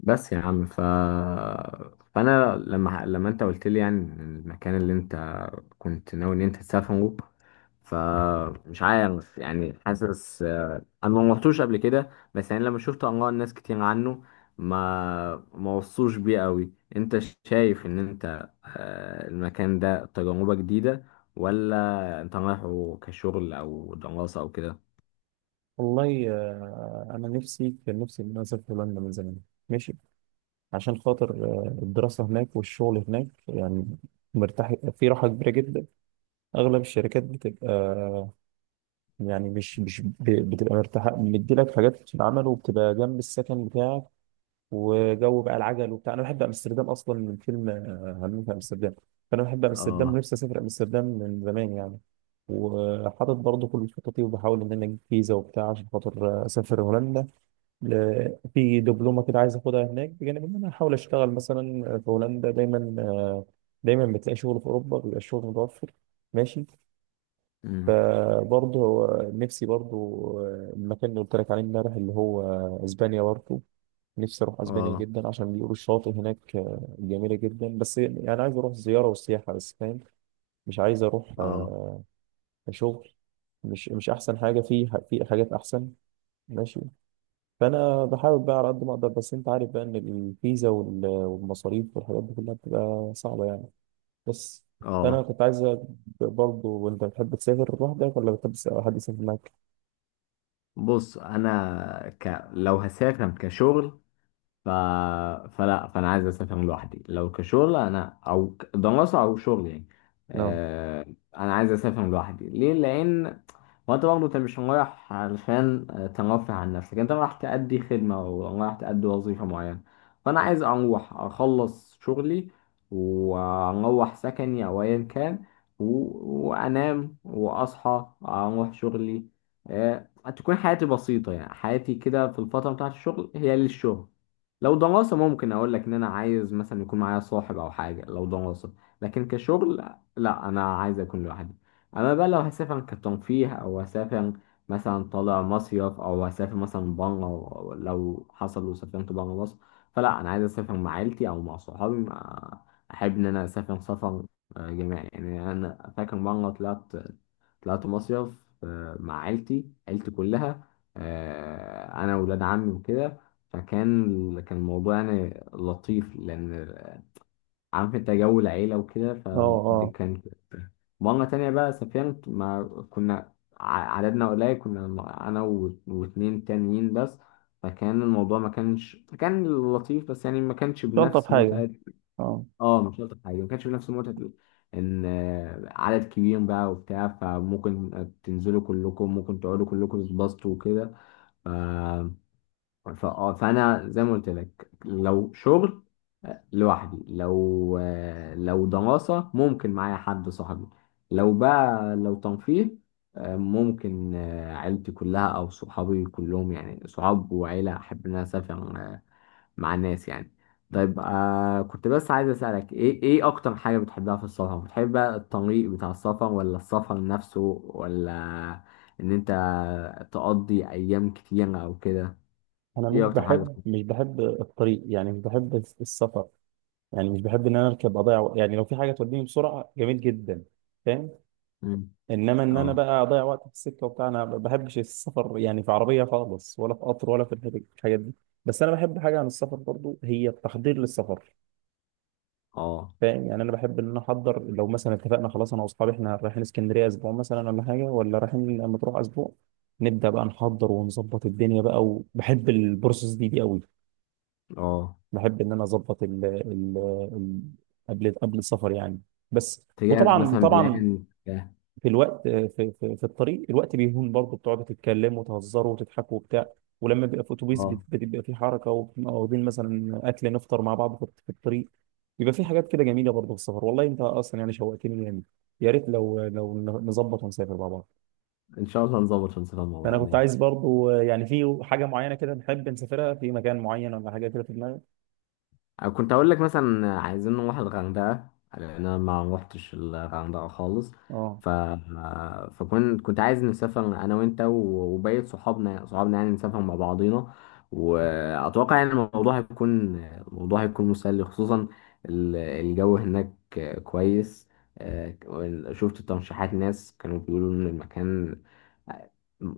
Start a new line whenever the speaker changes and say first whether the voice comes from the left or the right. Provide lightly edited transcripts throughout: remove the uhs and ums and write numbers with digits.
left: بس يا عم فانا لما انت قلت لي، يعني المكان اللي انت كنت ناوي ان انت تسافره، فمش عارف، يعني حاسس. انا ما رحتوش قبل كده، بس يعني لما شفت اراء الناس كتير عنه ما وصوش بيه قوي. انت شايف ان انت، المكان ده تجربة جديدة، ولا انت رايحه كشغل او دراسة او كده؟
right: والله، انا نفسي كان نفسي ان انا اسافر هولندا من زمان. ماشي. عشان خاطر الدراسه هناك والشغل هناك، يعني مرتاح، في راحه كبيره جدا. اغلب الشركات بتبقى يعني مش بتبقى مرتاحه، مديلك حاجات في العمل، وبتبقى جنب السكن بتاعك، وجو بقى العجل وبتاع. انا بحب امستردام اصلا من فيلم همام في امستردام، فانا بحب امستردام
left: اه.
right: ونفسي اسافر امستردام من زمان يعني. وحاطط برضه كل خططي، وبحاول ان انا اجيب فيزا وبتاع عشان خاطر اسافر هولندا. في دبلومه كده عايز اخدها هناك، بجانب ان انا احاول اشتغل مثلا في هولندا. دايما دايما بتلاقي شغل في اوروبا، بيبقى الشغل متوفر. ماشي.
left: أمم.
right: فبرضه هو، نفسي برضه المكان اللي قلت لك عليه امبارح اللي هو اسبانيا برضه. نفسي اروح اسبانيا
left: اه.
right: جدا، عشان بيقولوا الشواطئ هناك جميله جدا، بس يعني عايز اروح زياره وسياحه بس، فاهم، مش عايز اروح
left: اه.
right: شغل، مش احسن حاجه، في حاجات احسن. ماشي. فانا بحاول بقى على قد ما اقدر، بس انت عارف بقى ان الفيزا والمصاريف والحاجات دي كلها بتبقى صعبه يعني. بس، فانا
left: اه.
right: كنت عايز برضه. وانت بتحب تسافر لوحدك، ولا بتحب حد يسافر معاك؟
left: بص، انا لو هسافر كشغل، ف... فلا، فانا عايز اسافر لوحدي. لو كشغل انا او دراسه او شغل، يعني
right: اه،
left: آه... انا عايز اسافر لوحدي. ليه؟ لان هو انت برضه، انت مش رايح علشان ترفه عن نفسك، انت رايح تأدي خدمه او رايح تأدي وظيفه معينه. فانا عايز اروح اخلص شغلي، واروح سكني او ايا كان، و... وانام واصحى اروح شغلي. آه... تكون حياتي بسيطه، يعني حياتي كده في الفتره بتاعت الشغل هي للشغل. لو دراسة، ممكن أقول لك إن أنا عايز مثلا يكون معايا صاحب أو حاجة لو دراسة، لكن كشغل لا، أنا عايز أكون لوحدي. أما بقى لو هسافر كترفيه، أو هسافر مثلا طالع مصيف، أو هسافر مثلا بره، لو حصل وسافرت بره مصر، فلا أنا عايز أسافر مع عيلتي أو مع صحابي، أحب إن أنا أسافر سفر جماعي. يعني أنا فاكر مرة طلعت، طلعت مصيف مع عيلتي، عيلتي كلها، أنا وولاد عمي وكده. فكان الموضوع يعني لطيف، لأن عارف أنت جو العيلة وكده،
right: اه،
left: فدي
right: اه،
left: كانت. مرة تانية بقى سافرت، ما كنا عددنا قليل، كنا أنا واتنين تانيين بس، فكان الموضوع ما كانش كان لطيف، بس يعني ما كانش
right: مش الطف
left: بنفس
right: حاجه،
left: متعة.
right: اه.
left: اه، مش شرط حاجة، ما كانش بنفس متعة إن عدد كبير بقى وبتاع، فممكن تنزلوا كلكم، ممكن تقعدوا كلكم تتبسطوا وكده. فانا زي ما قلت لك، لو شغل لوحدي، لو لو دراسة ممكن معايا حد صاحبي، لو بقى لو تنفيذ، ممكن عيلتي كلها او صحابي كلهم، يعني صحاب وعيلة احب ان انا اسافر مع الناس يعني. طيب، آه، كنت بس عايز اسالك ايه؟ ايه اكتر حاجة بتحبها في السفر؟ بتحب بقى الطريق بتاع السفر، ولا السفر نفسه، ولا ان انت تقضي ايام كتير او كده؟
right: انا مش
left: ايه اكتر حاجة؟
right: بحب مش بحب الطريق، يعني مش بحب السفر. يعني مش بحب ان انا اركب اضيع يعني لو في حاجه توديني بسرعه جميل جدا، فاهم.
left: مم.
right: انما ان انا
left: اه.
right: بقى اضيع وقت في السكه وبتاع، انا ما بحبش السفر يعني، في عربيه خالص، ولا في قطر، ولا في الحاجات، في الحاجات دي. بس انا بحب حاجه عن السفر برضو، هي التحضير للسفر،
left: اه.
right: فاهم. يعني انا بحب ان انا احضر. لو مثلا اتفقنا خلاص انا واصحابي احنا رايحين اسكندريه اسبوع مثلا، ولا حاجه، ولا رايحين مطروح اسبوع، نبدا بقى نحضر ونظبط الدنيا بقى. وبحب البروسس دي قوي.
left: اه.
right: بحب ان انا اظبط ال- قبل السفر يعني. بس.
left: تجهز
right: وطبعا
left: مثلا
right: طبعا
left: بلان، اه.
right: في الوقت، في الطريق الوقت بيهون برضه، بتقعدوا تتكلموا وتهزروا وتضحكوا وبتاع. ولما بيبقى في اتوبيس
left: اه.
right: بتبقى في حركه، وبنبقى واخدين مثلا اكل نفطر مع بعض في الطريق. بيبقى في حاجات كده جميله برضه في السفر. والله انت اصلا يعني شوقتني يعني، يا ريت لو نظبط ونسافر مع بعض.
left: ان شاء الله نظبط ونسافر مع
right: فانا
left: بعض.
right: كنت عايز برضه يعني، في حاجه معينه كده نحب نسافرها في مكان معين، ولا حاجه كده في دماغك؟
left: أنا كنت أقول لك مثلا عايزين نروح الغردقة، لأن أنا ما روحتش الغردقة خالص.
right: اه،
left: فكنت عايز نسافر أنا وأنت وبقية صحابنا، يعني نسافر مع بعضينا. وأتوقع يعني الموضوع هيكون مسلي، خصوصا الجو هناك كويس. آه، شفت ترشيحات ناس كانوا بيقولوا إن المكان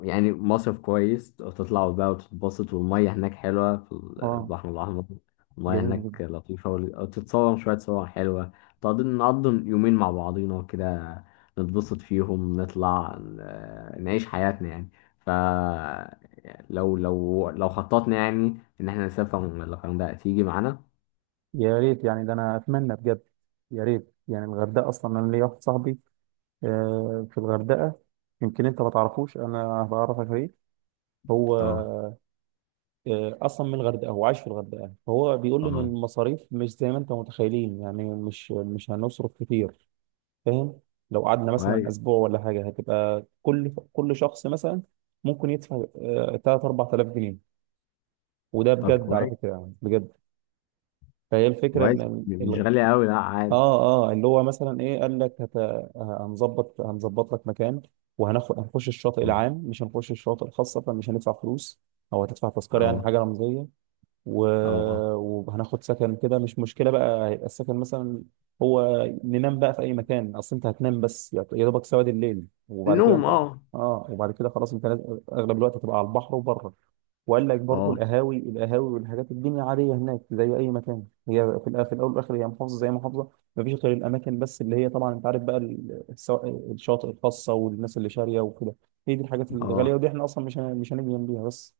left: يعني مصيف كويس، تطلعوا بقى وتتبسط، والمية هناك حلوة في
right: اه،
left: البحر الأحمر. المياه
right: جميل
left: هناك
right: جدا،
left: لطيفة، وتتصور شوية صور حلوة. تقضي نقضي يومين مع بعضينا كده، نتبسط فيهم، نطلع نعيش حياتنا يعني. ف، لو خططنا يعني إن احنا نسافر من الغردقة، تيجي معانا؟
right: يا ريت يعني. ده انا اتمنى بجد، يا ريت يعني الغردقه. اصلا انا ليا واحد صاحبي في الغردقة، يمكن انت ما تعرفوش. انا بعرفك ايه؟ هو
left: اه.
right: اصلا من الغردقة، هو عايش في الغردقة، فهو بيقول لي ان
left: اه.
right: المصاريف مش زي ما انت متخيلين يعني، مش هنصرف كتير، فاهم. لو قعدنا مثلا
left: كويس.
right: اسبوع ولا حاجة، هتبقى كل شخص مثلا ممكن يدفع 3 4000 جنيه، وده
left: طب
right: بجد على
left: كويس.
right: فكرة، يعني بجد، فهي الفكرة
left: كويس،
right: ان،
left: مش غالية أوي، لا عادي.
right: اه، اه، اللي هو مثلا ايه قال لك؟ هنظبط لك مكان، وهناخد هنخش الشاطئ
left: اه.
right: العام، مش هنخش الشاطئ الخاص، فمش هندفع فلوس، او هتدفع تذكره
left: اه.
right: يعني حاجه رمزيه. و...
left: اه.
right: وهناخد سكن كده، مش مشكلة بقى، هيبقى السكن مثلا هو ننام بقى في أي مكان، أصل أنت هتنام بس يا دوبك سواد الليل، وبعد كده
left: النوم،
right: أنت
left: اه.
right: وبعد كده خلاص. أنت أغلب الوقت هتبقى على البحر وبره. وقال لك برضو
left: اه.
right: القهاوي، والحاجات، الدنيا عادية هناك زي أي مكان، هي في في الأول والآخر هي محافظة زي محافظة، مفيش غير الأماكن بس، اللي هي طبعا أنت عارف بقى الشواطئ الخاصة والناس اللي شارية وكده، هي دي الحاجات الغالية،
left: اه.
right: ودي إحنا أصلا مش هنيجي جنبيها بس.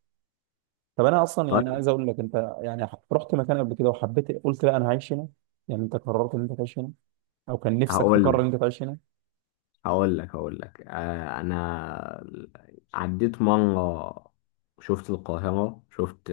right: طب انا اصلا يعني
left: طيب.
right: عايز اقول لك انت، يعني رحت مكان قبل كده وحبيت قلت لا انا هعيش هنا، يعني انت قررت ان انت تعيش هنا، او كان نفسك
left: هقول
right: تقرر
left: لك.
right: ان انت تعيش هنا؟
left: هقول لك. آه، انا عديت مره، شفت القاهره، شفت،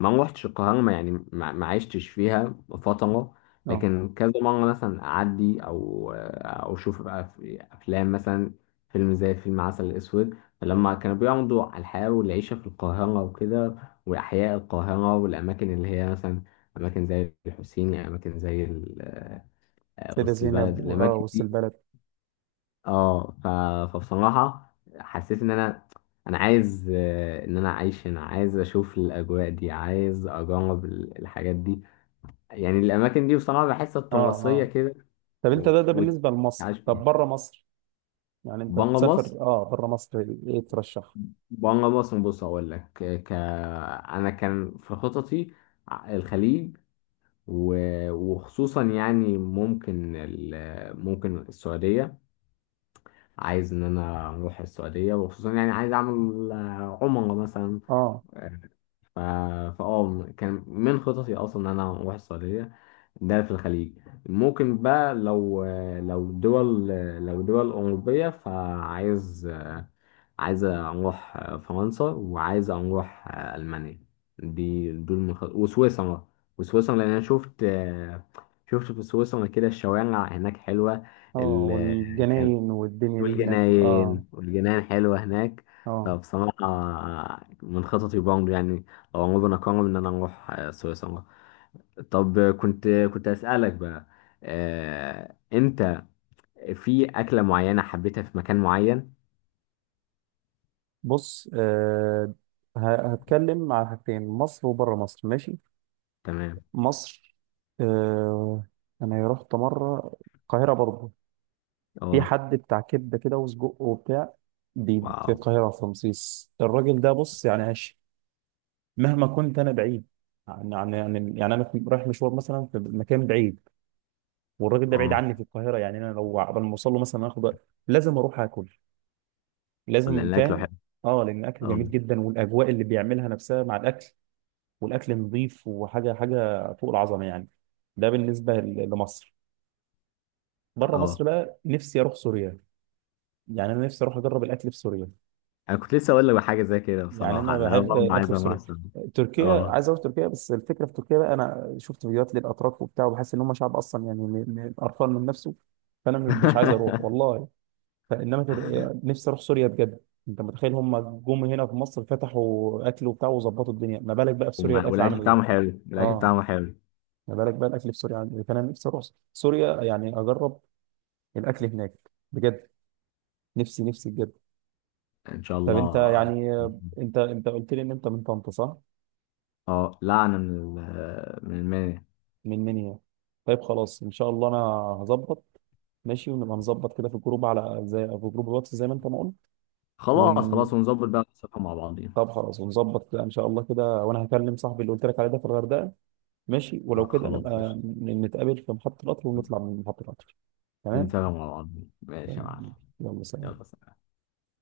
left: ما روحتش القاهره، ما يعني ما عشتش فيها فتره.
right: اه،
left: لكن كذا مره مثلا اعدي، او او اشوف بقى في افلام مثلا، فيلم زي فيلم عسل اسود. فلما كانوا بيعرضوا على الحياه والعيشه في القاهره وكده، واحياء القاهره، والاماكن اللي هي مثلا اماكن زي الحسيني، اماكن زي
right: سيدة
left: وسط
right: زينب
left: البلد،
right: اه،
left: الاماكن
right: وسط
left: دي.
right: البلد،
left: اه. فبصراحة حسيت ان انا، انا عايز ان انا اعيش هنا، عايز اشوف الاجواء دي، عايز اجرب الحاجات دي. يعني الاماكن دي بصراحة بحسها
right: اه،
left: تراثية
right: اه.
left: كده،
right: طب انت ده بالنسبه لمصر،
left: وتعيش
right: طب
left: بيها.
right: بره مصر، يعني انت
left: بره مصر،
right: تسافر اه بره مصر، ايه ترشح؟
left: بره مصر بص اقول لك، انا كان في خططي، الخليج، و... وخصوصا يعني ممكن، ممكن السعودية. عايز ان انا اروح السعودية، وخصوصا يعني عايز اعمل عمرة مثلا.
right: اه،
left: ف- فاه كان من خططي اصلا ان انا اروح السعوديه، ده في الخليج. ممكن بقى لو دول لو دول اوروبيه، فعايز، عايز اروح فرنسا، وعايز اروح المانيا. دي دول من خط... وسويسرا وسويسرا. لان انا شفت، في سويسرا كده الشوارع هناك حلوه،
right: اه،
left: ال...
right: والجناين والدنيا دي هناك اه.
left: والجناين والجناين حلوة هناك.
right: اه،
left: فبصراحة من خططي برضه، يعني لو عمرنا قرر إن أنا أروح سويسرا. طب كنت، أسألك بقى، أنت في أكلة معينة حبيتها في مكان معين؟
right: بص هتكلم على حاجتين، مصر وبره مصر، ماشي.
left: تمام.
right: مصر آه انا رحت مره القاهره برضه، في
left: أه.
right: حد بتاع كبده كده وسجق وبتاع في
left: واو.
right: القاهره في رمسيس، الراجل ده بص يعني عاش. مهما كنت انا بعيد عن، يعني انا رايح مشوار مثلا في مكان بعيد، والراجل ده بعيد
left: أه،
right: عني في القاهره، يعني انا لو قبل ما اوصل له مثلا اخد وقت، لازم اروح اكل،
left: لأن
right: لازم،
left: الأكل
right: فاهم.
left: حلو.
right: اه، لان الاكل
left: أه.
right: جميل جدا، والاجواء اللي بيعملها نفسها مع الاكل، والاكل نظيف، وحاجه حاجه فوق العظمه يعني. ده بالنسبه لمصر. بره
left: أه.
right: مصر بقى نفسي اروح سوريا، يعني انا نفسي اروح اجرب الاكل في سوريا،
left: أنا كنت لسه أقول لك حاجة زي كده،
right: يعني
left: بصراحة
right: انا
left: أنا
right: بحب
left: برضه عايز
right: الاكل في
left: أروح
right: سوريا.
left: سويسرا.
right: تركيا،
left: أه.
right: عايز اروح تركيا، بس الفكره في تركيا بقى، انا شفت فيديوهات للاتراك وبتاع، وبحس ان هم شعب اصلا يعني قرفان من نفسه، فانا ما ببقاش عايز اروح والله. فانما تر... نفسي اروح سوريا بجد. انت متخيل هم جم هنا في مصر فتحوا اكل وبتاع وظبطوا الدنيا، ما بالك بقى في سوريا الاكل
left: والأكل
right: عامل ايه؟
left: بتاعهم حلو، الأكل
right: اه،
left: بتاعهم حلو.
right: ما بالك بقى الاكل في سوريا عامل ايه، فانا نفسي اروح سوريا، يعني اجرب الاكل هناك بجد. نفسي نفسي بجد.
left: إن شاء
right: طب انت
left: الله.
right: يعني، انت قلت لي ان انت من طنطا صح؟
left: اه، لعنة من من المانيا.
right: من منيا. طيب خلاص، ان شاء الله انا هظبط، ماشي. ونبقى نظبط كده في الجروب، على زي في جروب الواتس زي ما انت ما قلت.
left: خلاص
right: ون
left: خلاص ونظبط بقى، ونسافر مع بعضينا.
right: طب خلاص ونظبط كده ان شاء الله كده، وانا هكلم صاحبي اللي قلت لك عليه ده في الغردقه، ماشي،
left: آه
right: ولو كده
left: خلاص
right: نبقى
left: قشطة.
right: نتقابل في محطه القطر، ونطلع من محطه القطر، تمام؟
left: ونسافر مع بعضينا ماشي يا معلم.
right: تمام. يلا
left: يلا
right: سلام.
left: سلام.